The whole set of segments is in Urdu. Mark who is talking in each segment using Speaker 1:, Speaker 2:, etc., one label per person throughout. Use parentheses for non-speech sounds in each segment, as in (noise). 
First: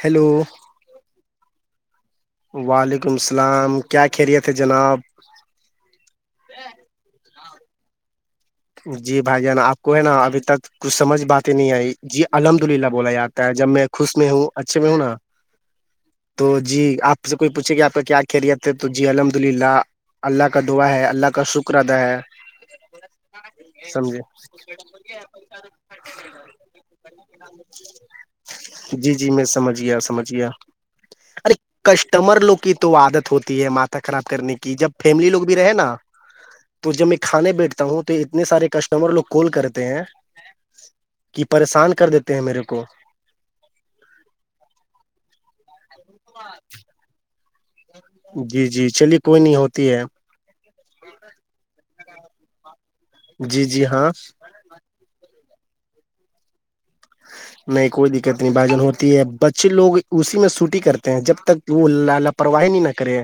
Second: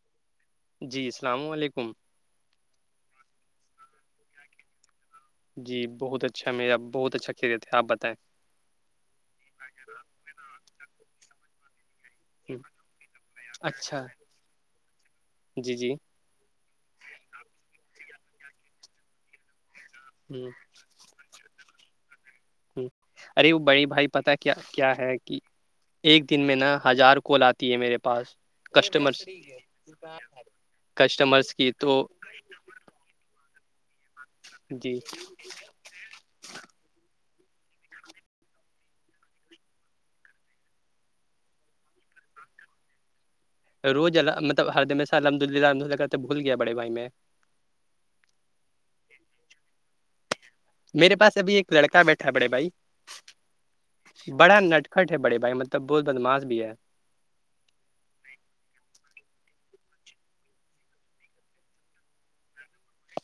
Speaker 1: ہیلو
Speaker 2: جی السلام علیکم
Speaker 1: وعلیکم السلام کیا خیریت ہے جناب
Speaker 2: جی بہت اچھا میرا بہت اچھا کھیل تھ ہے آپ بتائیں
Speaker 1: جی بھائی جانا آپ کو ہے نا ابھی تک کچھ سمجھ بات ہی نہیں آئی جی
Speaker 2: ہوں،
Speaker 1: الحمد للہ بولا جاتا ہے جب میں
Speaker 2: اچھا
Speaker 1: خوش میں ہوں اچھے میں ہوں نا
Speaker 2: جی جی
Speaker 1: تو جی آپ سے کوئی پوچھے گ آپ کا کیا خیریت ہے تو جی الحمد للہ
Speaker 2: ہ
Speaker 1: اللہ کا دعا ہے اللہ کا شکر ادا ہے
Speaker 2: ٹ (inaudible) ارے وہ بڑی بھائی پتا
Speaker 1: سمجھے
Speaker 2: کیا کیا ہے کہ ایک دن میں ن ہزار کول آتی ہے میرے پاس
Speaker 1: جی
Speaker 2: کسٹمرس
Speaker 1: جی میں سمجھیا سمج گیا
Speaker 2: کسٹمرس
Speaker 1: ارے
Speaker 2: کی تو
Speaker 1: کسٹمر لوگ کی تو تو وہ عادت ہوتی ہے ماتا خراب کرنے کی جب
Speaker 2: جی
Speaker 1: فیملی لوگ رہے نا تو جب میں کھانے بیٹھتا ہوں تو تو اتنے سارے کسٹمر لوگ کال کرتے ہیں کہ پریشان کر دیتے ہیں میرے کو
Speaker 2: روز اللہ مطلبرم سے الحمد للہ الحمد للہ کرتے بھول گیا بڑے بھائی میں
Speaker 1: جی جی چلیے کوئی نہیں ہوتی ہے
Speaker 2: میرے پاس ابھی ایک لڑکا بیٹھا ہے بڑے بھائی
Speaker 1: جی جی ہاں
Speaker 2: بڑا نٹکھٹ ہے بڑے بھائی مطلب بہت بدماس بھی ہے
Speaker 1: نہیں کوئی دقت نہیں بھجن ہوتی ہے بچے لوگ اسی میں سوٹی کرتے ہیں جب تک وہ ل لاپرواہی نہیں نہیں کریر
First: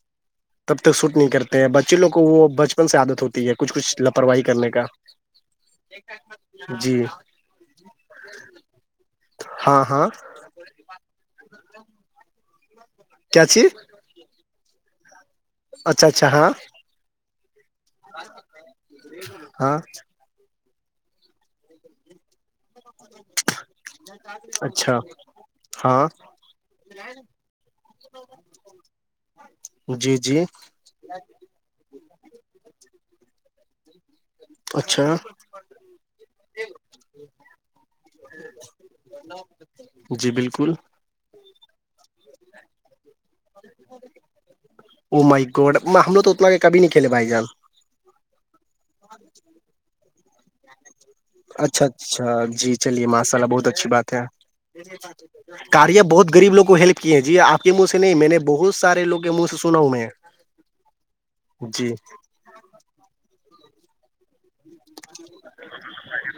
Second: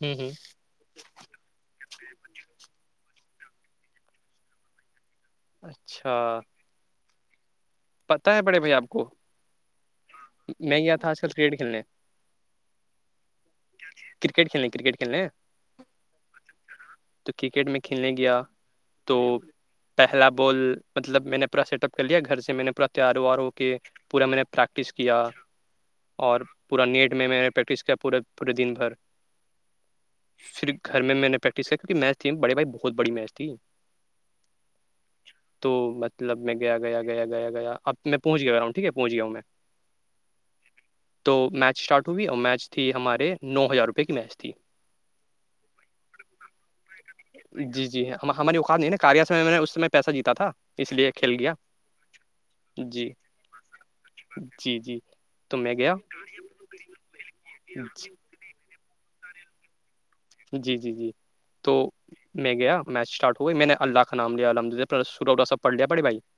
Speaker 2: ہ ہ
Speaker 1: تب تک سوٹ نہیں کرتے ہیں بچے لوگ کو وہ بچپن سے عادت ہوتی ہے کچھ کچھ لاپرواہی کرنے کا
Speaker 2: اچھا
Speaker 1: جی
Speaker 2: پتہ ہے بڑے بھائی آپ کو
Speaker 1: ہاں ہاں
Speaker 2: میں گیا تھا آج کل کرکٹ کھیلنے
Speaker 1: کیا چی (inaudible)
Speaker 2: کرکٹ کھیلنے ک کرکٹ کلنے
Speaker 1: اچھا اچھا ہاں
Speaker 2: تو کرکٹ میں کھیلنے گیا تو
Speaker 1: ہاں
Speaker 2: پہلا بال مطلب میں نے پورا سیٹ اپ کر لیا گھر سے میں نے پورا تیار وار ہو کے پورا میں نے پریکٹس
Speaker 1: اچھا
Speaker 2: کیا
Speaker 1: ہاں
Speaker 2: اور پورا نیٹ میں میں نے پریکٹس کیا پورے پورے دن بھر
Speaker 1: جی جی
Speaker 2: پھر گھر میں نے پریکٹس کیا کیونک میچ تھیڑ بہت بڑیچ تھی (inaudible)
Speaker 1: اچھا
Speaker 2: تو مطلب میں گیا گیا گیا گیا گیا (inaudible) میں پہنچ گیا ہو رہا ہوں ٹھیک ہے پہنچ گیا ہوں میں
Speaker 1: جی بالکل
Speaker 2: تو میچ اسٹارٹ تو بھی میچ تھی ہمارے نو ہزار روپے کی میچ تھی
Speaker 1: ا مائک گوڈ ہم لو تو اتنا کہ کبھی نہیں کھیے بھائی جان
Speaker 2: جی جی ہاں ہم ہماری اوقات نہیں ہے نا کاریا سے میں نے اس میں پیسہ جیتا تھا اس لیے کھیل گیا
Speaker 1: اچھا اچھا جی چلیے ماشاء اللہ بہت اچھی بات ہے
Speaker 2: جی جی تو میں گیا
Speaker 1: کاریاں بہت گغریب لووں کو ہیلپ کیے ہیں جی آپ کے منہ سے نہیں میں نے بہت سارےوگ کے منہ سے سنا ہوں میں
Speaker 2: جی جی جی تو
Speaker 1: جی
Speaker 2: میں گیا میچ اسٹارٹ ہوئی میں نے اللہ کا نام لالم سٹوٹاا پڑ ل پڑے بھائی (inaudible)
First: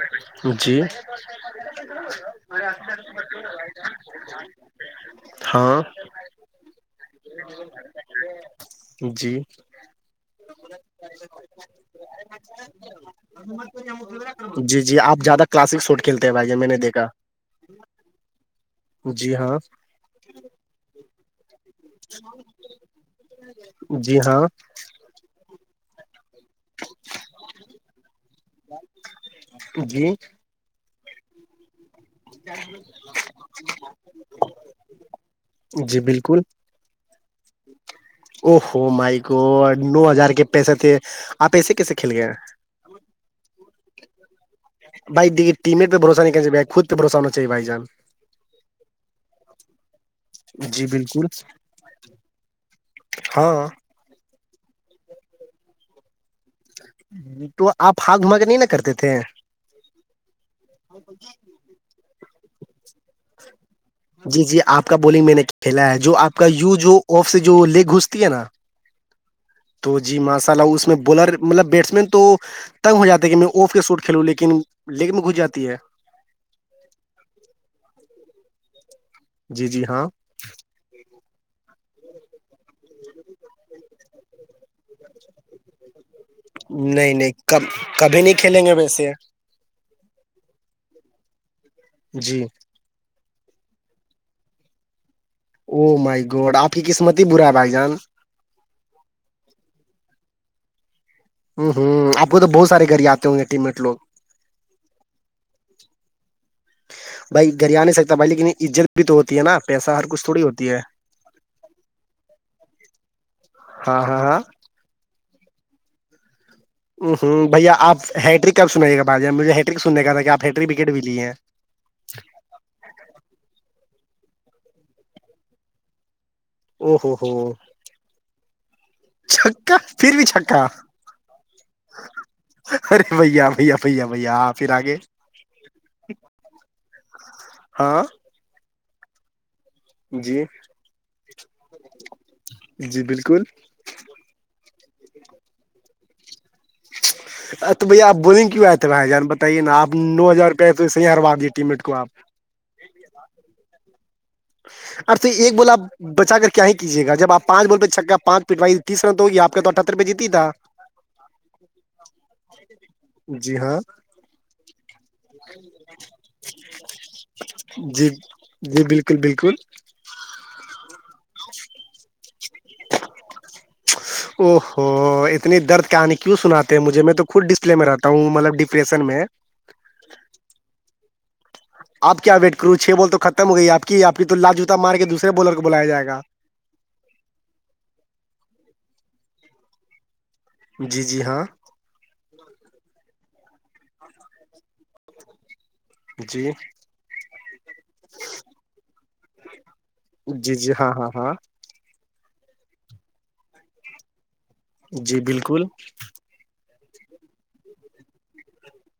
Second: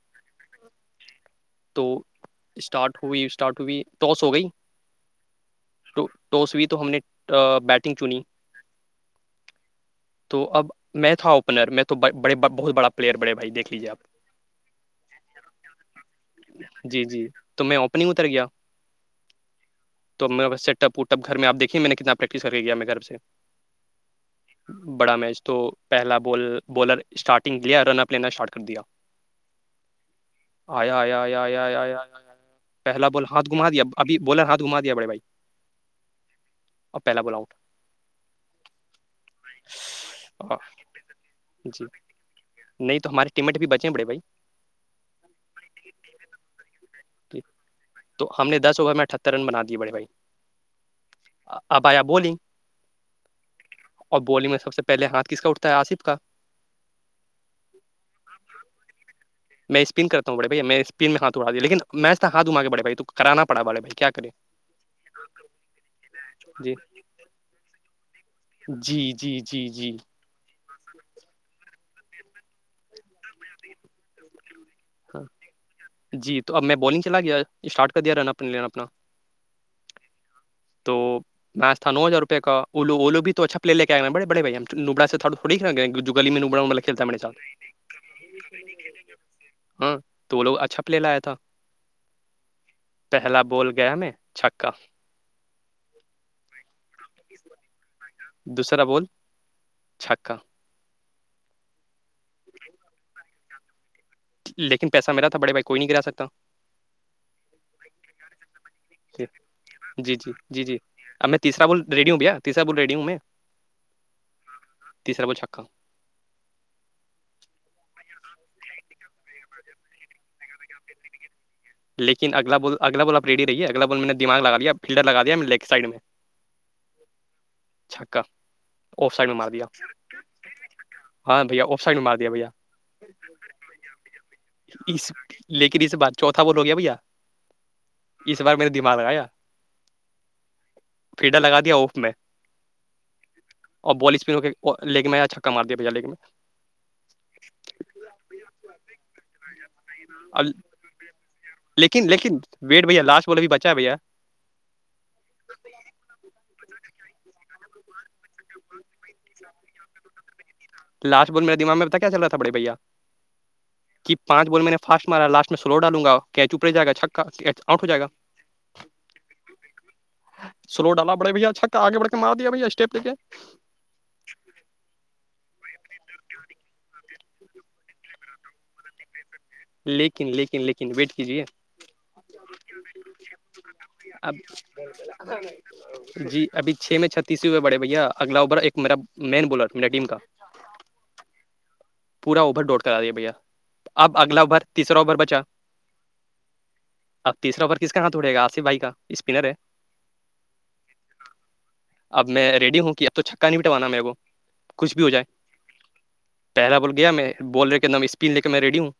Speaker 2: تو
Speaker 1: مرے
Speaker 2: اسٹارٹ ہوئی اسٹارٹ ہوئی
Speaker 1: (inaudible) ہاں
Speaker 2: ٹو ٹاس ہوئی تو ہم نے بیٹنگ چنی
Speaker 1: جی
Speaker 2: تو اب میں تھا اوپنر میں توڑ بہت بڑا پلیئر بڑے بھائی دیکھ لیجیے آپ
Speaker 1: جی جی آپ زیادہ کلاسک سوٹ کھیلتے ہیں بھائی میں نے
Speaker 2: جی
Speaker 1: دیکھا
Speaker 2: جی تو میں اوپنگ اتریا
Speaker 1: جی ہاں
Speaker 2: تو میں سیٹ اپ اوٹ اپ گھر میں آپ دیکھیے میں نے کتنا پریکٹس کر کے کیا میں گھر سے
Speaker 1: جی ہاں
Speaker 2: بڑا میچ تو پہلا بال بالر اسٹارٹنگ گل رن اپ لینر شارٹ کر دیا
Speaker 1: جی
Speaker 2: آ آ آ آ آ (inaudible) ابھی بالر ہاتھ گھما
Speaker 1: (unintelligible) جی بالکل
Speaker 2: اور پہلا ب آؤٹ
Speaker 1: او ہو مائک نو ہزار کے
Speaker 2: ہاں
Speaker 1: پیسے تھے آپ ایسے
Speaker 2: جی
Speaker 1: کیسے کھیل گئے ہیں
Speaker 2: نہیں تو ہماراری ٹیمٹ بھی بچیں بڑے بھائی
Speaker 1: بائی دیکھی ٹیمٹ پہ بوسہ نہیں کر بھائی خود پہ بھروسہ ہونا چاہیے بھائی جان
Speaker 2: تو ہم نے دس اوور میں اٹھتر رن بنا دییاے بڑے بھائی
Speaker 1: جی بالکل
Speaker 2: ابیا بولی
Speaker 1: ہاں
Speaker 2: اور بولی میں سب سے پہلے ہاتھ کس کا اٹھتا ہے آصف کا
Speaker 1: تو آپ ہ گھما کے نہیں نا کرتے تھے
Speaker 2: میں اسپن کرتا ہوں بڑےھائی میں اسپن میں ہاتھ اڑایا لیکنیچ تو ہاتھا کے بڑے بائی تو کراناڑاڑے بائی
Speaker 1: جی جی آپ کا بالنگ میں نے کھیلا ہے جو آپ کا
Speaker 2: جی
Speaker 1: یو جو آف سے جو لیگ گھستی ہے نا
Speaker 2: جی جی جی
Speaker 1: تو جی ماشاء اللہ اس میں بولر مطلب بیٹس مین تو تنگ ہو جاتا ہے کہ میں آف کے سوٹ کھیلوں لیکن لیگ
Speaker 2: ہاں
Speaker 1: میں گھس جاتی ہے
Speaker 2: جی تو اب میں بالنگ چلا گیا اسٹارٹ کر دیا رن اپ اپنا
Speaker 1: جی جی ہاں
Speaker 2: تو ناسہ نو ہزار روپ کا او اولو بھی تو اچھا پے کےئے بے بڑے بھا سے تھوی گلی م میں ا بڑا والا کلتا ہے میں
Speaker 1: نہیں
Speaker 2: نے چل
Speaker 1: نہیں کب کبھی نہیں کھیلیں گے ویسے
Speaker 2: ہاں تو وہ لوگ اچھا پلے لایا تھا
Speaker 1: جی
Speaker 2: پہلا بول گیا میں چھکا
Speaker 1: او مائی گوڈ آپ کی قسمت ہی برا ہے بھائی جان
Speaker 2: دوسرا بول چھکا
Speaker 1: ہوں ہوں آپ کو تو بہت سارے گھر آتے ہوں گے ٹیمٹوگ
Speaker 2: لیکن پیسہ میرا تھا بڑے بھائی کوئی نہیں گ کرا سکتا
Speaker 1: بھائی گھر آ نہیں سکتا بھائی لیکن عزت بھی تو ہوتی ہے نا پیسہ ہر
Speaker 2: جی
Speaker 1: کچھ
Speaker 2: جی
Speaker 1: تھوڑی
Speaker 2: جی
Speaker 1: ہوتی
Speaker 2: جی
Speaker 1: ہے
Speaker 2: اب میں تیر بول ری ہوں بیایر بول ری ہوں میں
Speaker 1: ہاں ہاں ہاں
Speaker 2: تیسرا بول چھکا
Speaker 1: ہ ہوں بھیا آ ہیٹرک کب سنائیے گا بار مجھ ہیٹرک سننے کا تھا کہ آپ ہیٹرک وکٹ بھی لیے ہیں
Speaker 2: لیکن اگلا بال اگلا بال آ ریےگلا بال میں نے دا لگایا فلڈر لگایا میں لیگ سائڈ میں
Speaker 1: او ہو ہو
Speaker 2: چھکا آف سائڈ میں مار دیا
Speaker 1: چکا پھر بھی چھکا
Speaker 2: ہاں بھیا آف سائڈ میں مار دیا بھیا
Speaker 1: ارے بھیا بھیا بھیا بھیا ہ پھر آگے
Speaker 2: اس لیکن اس بات چوتھا بول ہو گیا بھیا
Speaker 1: ہاں
Speaker 2: اس بار میرے دماغ آیا
Speaker 1: جی
Speaker 2: لگا دیا آف میں
Speaker 1: جی بالکل
Speaker 2: اور بال اسپن کے لیگ میں یا چھکا مار دیا بھیا لیگ میں
Speaker 1: ا تو بھیا آپ بولیں کیوں آئے تھے بھائی جان بتائیے ناپ نو
Speaker 2: میں
Speaker 1: ہزار روپئے تو ص ہروا دیے ٹیم میٹ کو
Speaker 2: لیکن
Speaker 1: آپ
Speaker 2: لیکن ویٹ بھیا لاسٹ والولے بھی بچا ہے بھیا
Speaker 1: اب تو ایک بول آپ بچا کر کیا ہی کیجیے گ جب آپ پانچ بالول پہ چکا پانچ پٹوائی تسرا تو یہ آ کا تو اٹھہتر روپئے جیتی تھا
Speaker 2: لاس بول میرے دما میں پتا کیا چل رہا تھا بڑے بھیا
Speaker 1: جی ہاں
Speaker 2: کہ پانچ بال میں نے فاسٹ مارا لاسٹ میں سلو ڈالوں گا کیچ اپرے جائے گا چھکا آؤٹ ہو جائے گا
Speaker 1: جی جی بالکل بالکل
Speaker 2: سلو ڈالا بڑے بھیا اچھا کا آگے بڑھ کے مار دیا بھیا اسٹیپ لے کے
Speaker 1: او ہوو اتنی درد کہانی کیوں سناتے ہیں مجھے میں تو خود ڈسپلے میں رہتا ہوں مطلب ڈپریشن میں
Speaker 2: لیکن لیکن لیکن ویٹ کیجیے
Speaker 1: آپ کیا ویٹ کروں چھ بال تو ختم ہو گئی ہے آ کی آپ کی تو
Speaker 2: اب
Speaker 1: لاال جوتا مار کے دوسرے بالر کو بلایا جائےاگا
Speaker 2: ابھیھ میں چھتیسوور بڑھے بھیا اگلا اوور ایک میرا مین بالر میرا ٹیم کا
Speaker 1: جی جی ہاں
Speaker 2: پورا اوور ڈوٹ کرا دے بھیا اب اگلا اوور تیسرا اوور بچا
Speaker 1: جی
Speaker 2: اب تیر اوور کس کا ہاتھ اڑے گ آاف بائی کا اسپنر ہے
Speaker 1: جی جی ہاں ہاں ہاں
Speaker 2: اب میں ریڈی ہوں کی اب چکا نہیں بٹوانا میرے کو کچھ بھی ہو
Speaker 1: جی
Speaker 2: جائے
Speaker 1: بالکل
Speaker 2: پہلا بول گیا میں بول رہے کہ نام اسپین لے کے میں ریڈی ہوں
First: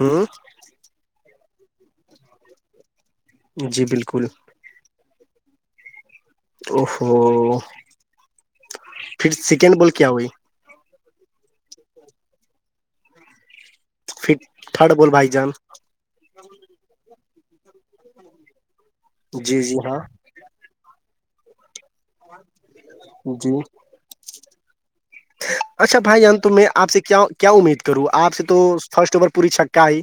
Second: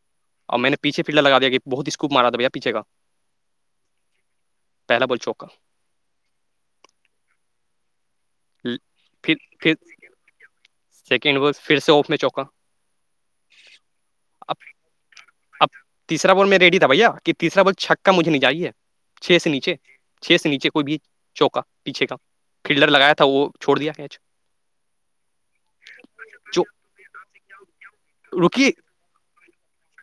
Speaker 1: ہوں
Speaker 2: اور میں نے پیھے پھ لایا کہ بہت اسکو مارا تھا بیا پیچے کا
Speaker 1: جی بالکل
Speaker 2: پہلا بل چوک کا
Speaker 1: ا ہفہو
Speaker 2: پھر پھر
Speaker 1: کیا ہوئی
Speaker 2: سیکنڈ و پھر سے آف میں چوکا
Speaker 1: ف
Speaker 2: اب
Speaker 1: تھڑا بول بھائی جان
Speaker 2: اب تیسرا بال میں ریڈی تھا بھیا کہ تیسرا بال چھکا مجھے نہیں جاہے چھ سے
Speaker 1: جی
Speaker 2: نیچے
Speaker 1: جی ہاں
Speaker 2: چھ سے نیچے کوئی بھی چوکا پیچھے کا کلڈر لگایا تھا وہ
Speaker 1: جی
Speaker 2: چھوڑ دیاچ
Speaker 1: اچھا بھائی تو میں آپ سے کیا کیا امید کروں آپ سے تو
Speaker 2: رکیے
Speaker 1: فرسٹ اوور پوری چکا آئی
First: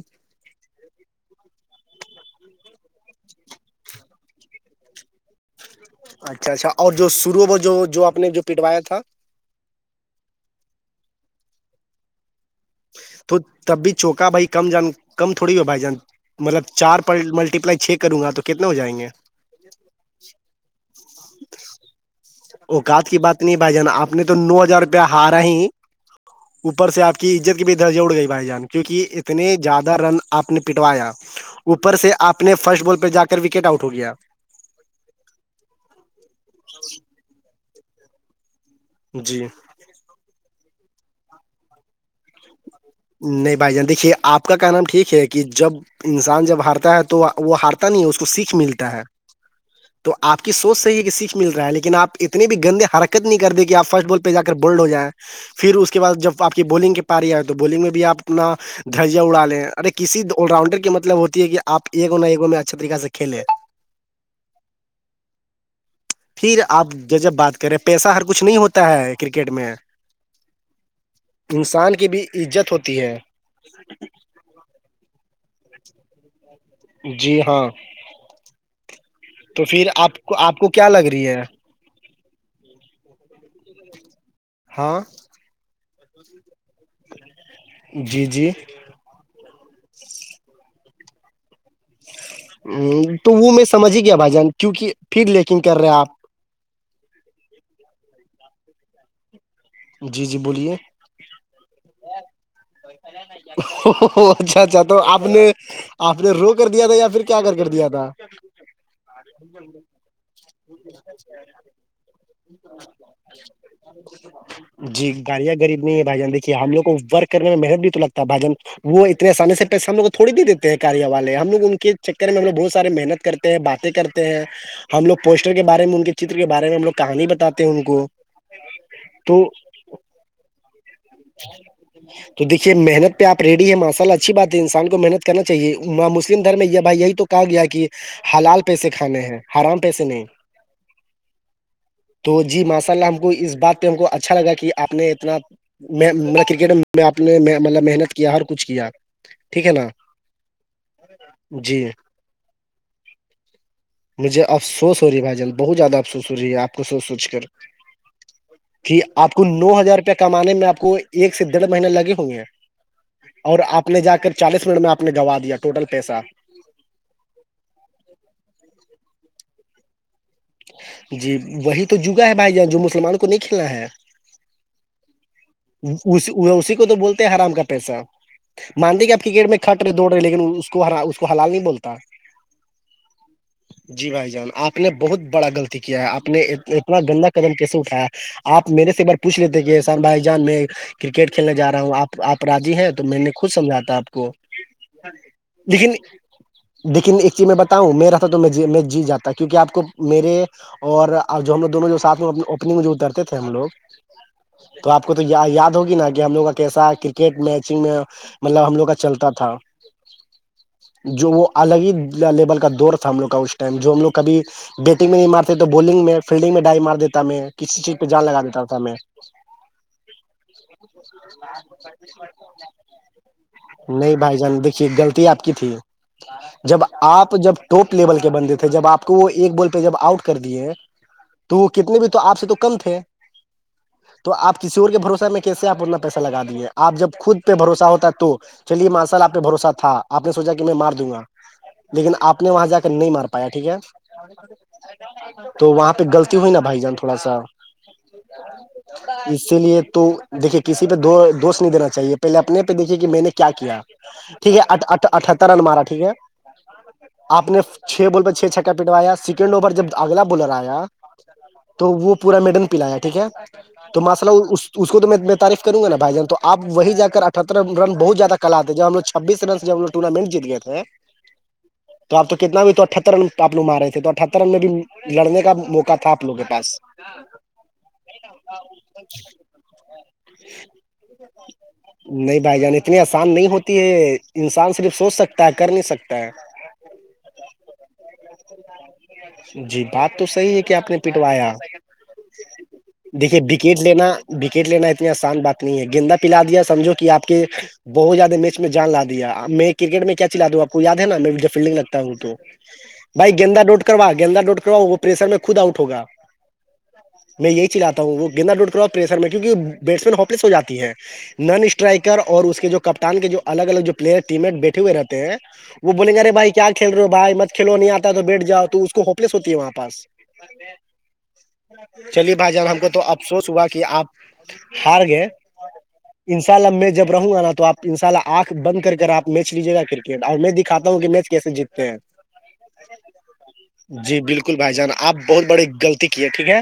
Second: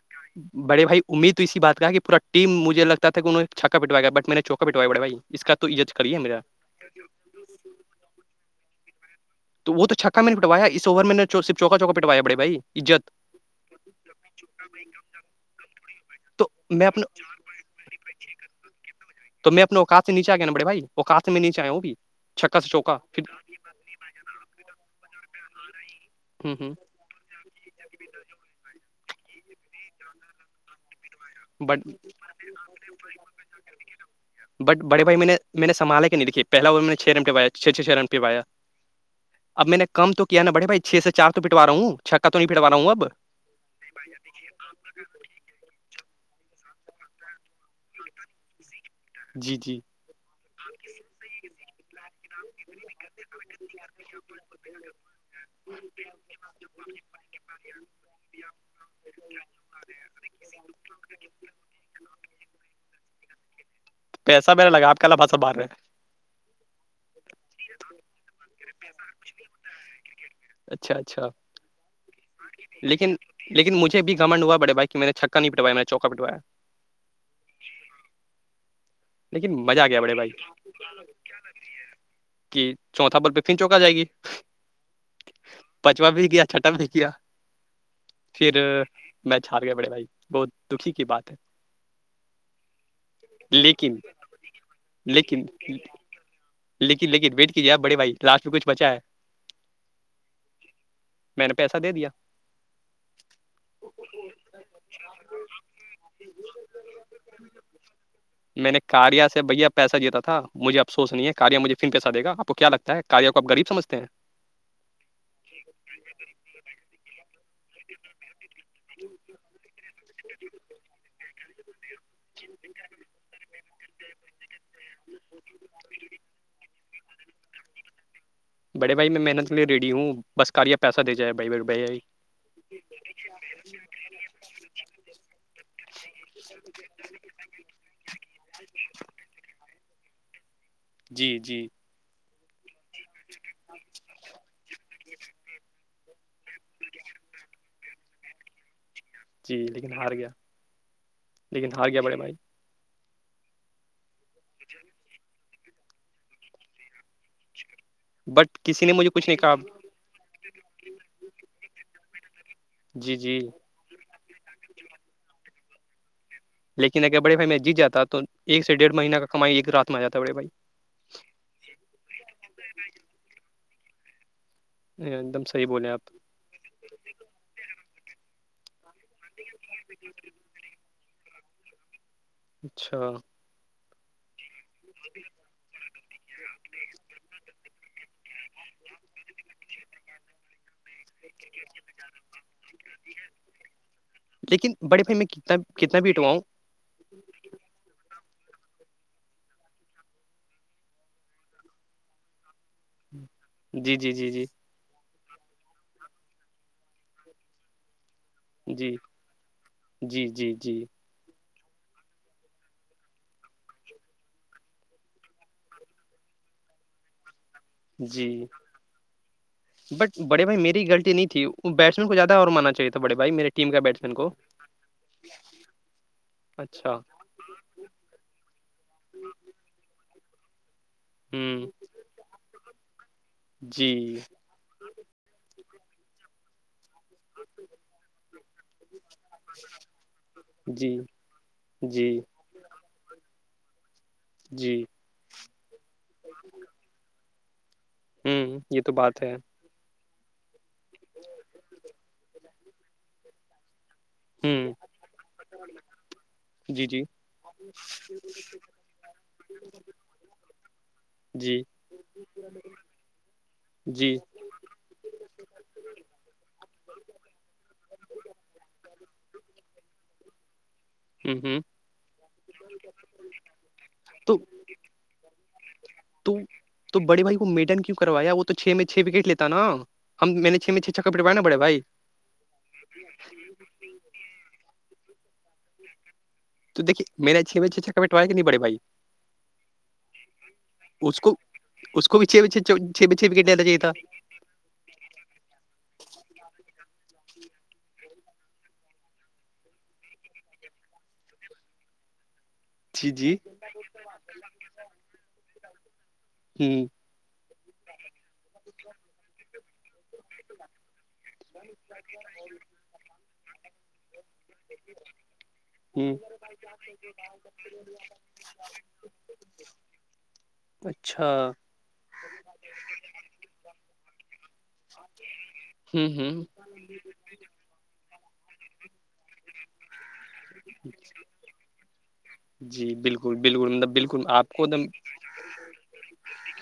Speaker 2: بڑے بھائی امید تو اسی بات کا کہ پورا ٹیم مجھے لگتا کہ انہوں چھکا پٹاائے گ بٹ میں نے چکا پٹوایا بڑے بھائی اس کا تو عزت کریے میرا
Speaker 1: اچھا اچھا اور جو شرو وہ جو جو آپ نے جو پٹوایا تھا
Speaker 2: تو وہ تو چھکا میں نے پٹویا اسوور میں نےر چوکا چوک پٹوایاڑے بھائی عزت
Speaker 1: تو تب بھی چوکا بھائی کم جان کم تھوڑی ہو بھائی جان
Speaker 2: تو
Speaker 1: مطلب
Speaker 2: میں
Speaker 1: چار
Speaker 2: اپنا
Speaker 1: ملٹیپلائی چھ کروں گا تو کتنے ہو جائیں گے
Speaker 2: تو میں اپنے اوقات نیے گیا ن بڑے بھائی اوقات میں نچے آئے ہوں بھی چھکا سے چوکا
Speaker 1: اوقات کی
Speaker 2: پھر
Speaker 1: بات نہیں بھائی جان آپ نے تو نو ہزار روپیہ ہارا ہی
Speaker 2: ہ ہ
Speaker 1: اوپر سے آپ کی عزت کی بھی درج اٹ گئی بھائی جان کیوںکہ اتنے زیادہ رن آپ نے پٹوایا
Speaker 2: بٹ
Speaker 1: اوپر سے آپ نے فرسٹ بال پہ جا کر وکٹ آؤٹ ہو گیا
Speaker 2: بٹ بڑے بھائی میں نے میں نے سنبالا کہ نہیں دکھے پہلا وہ میں نے چھ رن پہوایا چھ چھ چھ رن پہ پایا
Speaker 1: جی
Speaker 2: اب میں نے کم تو کیا ن بڑے بائی چھ سے چار تو پٹارا ہوں چھ کا تو نہیں پٹوا راہوں اب
Speaker 1: نہیں بھائی جان دیکھیے آپ کا کا نام ٹھیک ہے کہ جب انسان جب ہارتا ہے تو وہ ہارتا نہیں ہے اس کو سیکھ ملتی
Speaker 2: جی جی
Speaker 1: تو آپ کی سوچ صحی ہے کہ سیکھ مل رہا ہے لیکن آپ ات بھی گندے حرکت نہیں کر دیں کہ آپ فسٹ بال پہ جا کر بولڈ ہو جائیں پھر اس کے بعد جب آپ کی بالنگ کے پاری آئے تو بولنگ میں بھی آپ اپنا درجیہ اڑا لیں ارے کسی آلراؤنڈر کی مطلب ہوتی ہے کہ آ ایک نہ ایک میں اچھا طریے سے کھیلے
Speaker 2: پیسا میرا لگ آپ کیا لابا سا بار رہے
Speaker 1: پھر آپ جب جب بات کریں پیسہ ہر کچھ نہیں ہوتا ہے کرکٹ میں
Speaker 2: اچھا اچھا
Speaker 1: انسان کے بھی عزت ہوتی
Speaker 2: لیکن
Speaker 1: ہے
Speaker 2: لیکن مجھے بھی گمنڈ ہوا بڑے بھائی کہ میں نے چکا نہیں پٹوایا میں نے چوکا پٹوایا
Speaker 1: جی ہاں
Speaker 2: لیکن
Speaker 1: تو
Speaker 2: مزہ آ
Speaker 1: پھر
Speaker 2: گیا بڑے
Speaker 1: آپ
Speaker 2: بھائی
Speaker 1: کو آپ کو کیا لگ رہی ہے
Speaker 2: کہ چوتھا پر پفن چوک آ جائے گی
Speaker 1: ہاں
Speaker 2: پچواں بھی گیا چھٹا بھی بھی گیا
Speaker 1: جی جی
Speaker 2: پھر میں چھار گیا بڑے بھائی بہت دکھی کی بات ہے
Speaker 1: تو وہ میں سمجھ
Speaker 2: لیکن
Speaker 1: ہی گیا بھائی جان کیوںکہ پھر لیکن کر رہے آپ
Speaker 2: لیکن لیکن ویٹجیے آ بے بائی لاٹ میں کچ بچا ہے
Speaker 1: جی جی بولیے
Speaker 2: میں نے پیسہ دے دیا
Speaker 1: پ اچھا اچھا تو آپ نے آپ نے رو کر دیا تھا یا پھر کیا کر کر دیا تھا
Speaker 2: میں نے کاریا سے بھیا پیسہ جیتا تھا مجھے افسوس نہیں ہے کاریا مجھے پھر پیسہ دے گا کیا لگتا ہے کاریوں کو آ غریب سجھتے ہیں
Speaker 1: جی گاڑیاں غریب نہیں ہے بھائی جان دیکھیے ہم لگ کو ورک نے میں محنت بھی تو لگتا بھاجن وہ اتنے آسانی سے پیسے ہم لگ کو تھوڑی د دیتے ہیں کیا والے ہم لوگ ان کے چکر میں ہم بہت سے محنت کرتے ہیں باتیں کرتے ہیں ہم لوگ پوسٹر کے بارے میں ان کے چر کے بارے میں ہم لگ کہانی بتاتے ہیں ان کو
Speaker 2: بڑے بھائی میں
Speaker 1: تو
Speaker 2: محنت کے لیے ریڈی ہوں بس کار یا پیسہ دے جائے بھائی بھائی بھ بھائی
Speaker 1: تو دیکھیے محنت پہ آپ ریڈی ہے ماشء ال اچھی بات ہے انسان کو محنت کرنا چاہے مسلم دھرم میں ہے بھائی یہی تو کہا گیا کہ حلال پیسے کھانے ہیں ہرام پیسے نہیں
Speaker 2: جی جی
Speaker 1: تو جی ماشاء اللہ ہم کو اس بات پہ ہم کو اچھا لگا کہ آپ نے اتنا میں کرکٹ میں آپ نے مطلب محنت کیا ہر کچھ کیا
Speaker 2: جی
Speaker 1: ٹھیک ہے نا
Speaker 2: لیکن ہار گیا لیکن
Speaker 1: جی
Speaker 2: ہار گیا بڑے بائی
Speaker 1: مجھےفسوس ہو رہی بائیجل بہت زیادہ افوس رہی آپ کو سوچ سوچ کر
Speaker 2: بٹ کسی نے
Speaker 1: کہ
Speaker 2: مجھے کچھ
Speaker 1: آپ
Speaker 2: نہیں
Speaker 1: کو
Speaker 2: کہا
Speaker 1: نو ہزار روپئے کمانے میں آپ کو ایک سے ڈیڑھ مہینے لگے ہووں گے ہیں
Speaker 2: جی جی
Speaker 1: اور آپ جا کر چالیس منٹ میں آپ نے گنوایا ٹوٹل پیسہ
Speaker 2: لیکن اگر بڑے بھائی میں جیت جاتا تو ایک سے ڈیڑھ مہینہ کا کمائی ایک رات میں جاتا ہے بڑے بھائی
Speaker 1: جی وہی تو جگا ہے بھائی جاں جو مسلمانوں کو نہیں کھیلنا ہے
Speaker 2: ایک دم صحیح بولے آپ
Speaker 1: وہ اسی کو تو بولتے ہیں آرام کا پیسہ مانڈی کا کرکٹ میں کھٹ رہے دوڑ رہے لیکن اس کو اس کو حلال نہیں بولتا
Speaker 2: اچھا
Speaker 1: جی بھائی جان آپ نے بہت بڑا گغلط کیا آپ نے اتنا گندا قدم کیسے اٹھایا آپ میرے سے ایک بار پوچھ لیتے کہ شان بھائی جان میں کرکٹ کھیلنے جا رہا ہوں آپ آپ رضی ہیں تو میں نے خود سمجھا تھا آپ کو
Speaker 2: لیکن بڑے بھائی میں کتنا
Speaker 1: لیکن
Speaker 2: کتنا بی اٹواؤں
Speaker 1: لیکن ایک چیز میں بتاؤں میرا تھا تو میں میں جیت جاتا کیونکہ آپ کو میرے اورب جو ہم لگ دونوں جو ساتھ میں اوپنگ میں جو اترتے تھے ہم لوگ
Speaker 2: جی جی جی
Speaker 1: تو آپ کو تو یاد ہوگی نا کہ ہم لوگ کا کیسا کرکٹ میچگ میں مطلب ہم لوگ کا
Speaker 2: جی
Speaker 1: چلتا تھا
Speaker 2: جی جی جی
Speaker 1: جو وہ الگ ہی لیول کا دور تھا ہم لوگ کا اس ٹائم جو ہم لوگ کبھی بیٹنگ میں نہیں مارتے تو بالنگ میں فیلڈنگ میں ڈائی مار دیتا میں کسی چیز پہ جان
Speaker 2: جی
Speaker 1: لگ دیتا تھا میں
Speaker 2: بٹ بڑے بھائی میری غلطی نہیں تھی بیٹسمین کو زیادہ اور ماننا چاہیے تھا بڑے بھائی میرے ٹیم کا بیٹسمین
Speaker 1: نہیں
Speaker 2: کو
Speaker 1: بھائی جان دیک غلط آپ کی تھی جب
Speaker 2: اچھا
Speaker 1: آپ جب ٹاپ لیول کے بندے تھے جب آپ وہ ایک بال پہ جب آؤٹ کر دیے
Speaker 2: ہوں
Speaker 1: تو کتنے بھی تو آپ سے تو کم تھے
Speaker 2: جی
Speaker 1: آ کسی اور کے بھروسہ میں کیسے آپ اپنا پیسہ لگا دیے آپ جب خود پہ بھروسہ ہوتا ہے تو چلیے ماشاال آپ پہ بھروسہ تھا آپ نے سوچا کہ میں مار
Speaker 2: جی
Speaker 1: دوں گا
Speaker 2: جی
Speaker 1: لیکن آپ نے وہاں جا کر نہیں مار پایا ٹھیک ہے
Speaker 2: جی
Speaker 1: تو وہاں پہ غلطی ہوئی نا بھائی جان تھوڑا سا
Speaker 2: ہوں یہ تو بات ہے
Speaker 1: اسی لیے تو دیکھیے کسی پہ دوست نہیں دینا چاہیے پہلے اپنے پہ دیکھیے کہ میں نے کیا کیا ٹھیک ہے
Speaker 2: ہوں
Speaker 1: اٹھتر رن مارا ٹھیک ہے
Speaker 2: جی جی
Speaker 1: آپ نے چھ بول پہ چھ چھ کٹ پٹوایا سیکنڈ اوور جب اگلا بالر آیا
Speaker 2: جی
Speaker 1: تو وہ پورا میڈل پلایا ٹھیک ہے تو
Speaker 2: جی
Speaker 1: ماسءلہ اس کو تو میں ب تعریف کروں گا بھائی جان تو آپ وہی جا کر اٹھتر رن بہت زیادہ کل تھاے جب ہمو چھبیسن جب ہمو ٹورنامنٹ جی گئے تھے
Speaker 2: ہوں ہوں
Speaker 1: تو آپ تو کتنا بھی تو اٹھتر رن آ لوگار رہے تو اٹھتر رن میں بھی لڑنے کا موقع تھا آپ
Speaker 2: تو
Speaker 1: لوگوں کے پاس
Speaker 2: تو بڑے بھائی میڈن کیوں کروایا وہ تو چھ میں چھ وکٹ لیتا نا ہم میں نے چھ میں چھ چک کپ لٹوائے نا بڑے بھائی
Speaker 1: نہیں بھائی جان اتنی آسان نہیں ہوتی ہے انسان صرف سوچ سکتا ہے کر نہیں سکتا ہے
Speaker 2: تو دیکے میرے چھے چھ چھ ک پٹوا کہ نہیں بڑے بھائی
Speaker 1: جی بات تو صحیح ہے کہ آپ نے
Speaker 2: اس کو
Speaker 1: پٹوایا
Speaker 2: اس کو پچھے پچھ چھ
Speaker 1: دیکھیے
Speaker 2: چھپکٹااہیے
Speaker 1: وکٹ لینا وکٹ لینا اتنی آسان بات نہیں ہے گیندا پلا دیا سمجھو کہ آپ کے بہت زیادہ میچ میں جان لا دیاب میں کرکٹ میں کیا چلا دوں آپ کو یاد ہے نا میں جب فیلڈنگ لگتا ہوں تو
Speaker 2: جی جی
Speaker 1: بھائی گندا ڈوٹ کروا گندا ڈوٹ کروا وہ پریشر میں خود آؤٹ ہوگا
Speaker 2: ہ
Speaker 1: میں یہی چلتا ہوں وہ گندا ڈڈ کر اور پر پریشر میں کیکہ بیٹسین ہوپلس ہواتی ہے نن اسٹرائکر اور اس کے جو کپتان کے جو الگ الگ جو پلیئر ٹیم میں بیٹھے ہوئے رہتے ہیں وہ بول
Speaker 2: ہ
Speaker 1: گے اےھائی کیا کھی رہے ہو بھائی مت کھیلو نہیں آتا تو بیٹھ جا تو اس کو ہوپ لیس ہوتی ہے وہاں پاس
Speaker 2: اچھا
Speaker 1: چلیے بھائی جان ہم کو تو افسوس ہوا کہ آپ ہار گ
Speaker 2: ہ ہ
Speaker 1: انس لمب میں جب رہوں گا نا تو آپ ان شاء اللہ آنکھ بند کر آپ میچ لیجیےا کرکٹ اور میں دکھاتا ہوں کہ میچ کیسے جیتتے ہیں
Speaker 2: جی بالکل بالکل مطلب
Speaker 1: جی
Speaker 2: آپ
Speaker 1: بالکل
Speaker 2: کو ایک
Speaker 1: بھائی جان آپ بہت بڑی غلطی کیے ٹھیک ہے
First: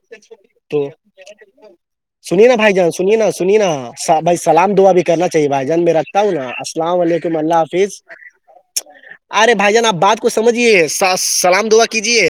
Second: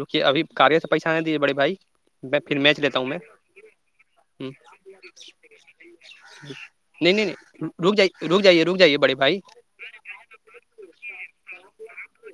Speaker 2: رکے ابھی کاریوں سے پیسہ آنے دیجے بڑے بھائی میں
Speaker 1: سنی نا
Speaker 2: پھر
Speaker 1: بھائی
Speaker 2: میچ
Speaker 1: جان
Speaker 2: لیتا ہوں
Speaker 1: سنی
Speaker 2: میں
Speaker 1: نا سنی نا بھائی
Speaker 2: ہ
Speaker 1: سلام دعا بھی کرنا چاہیے بھائی جان میں رکھتا ہوں نا السلام
Speaker 2: نہیں نہیں
Speaker 1: علیکم اللہ
Speaker 2: نہیں رک
Speaker 1: حافظ
Speaker 2: جائیے رک جائیے رک جائیے بڑے
Speaker 1: ارے بھائی جان آپ بات کو سمجھیے سلام دعا کیجیے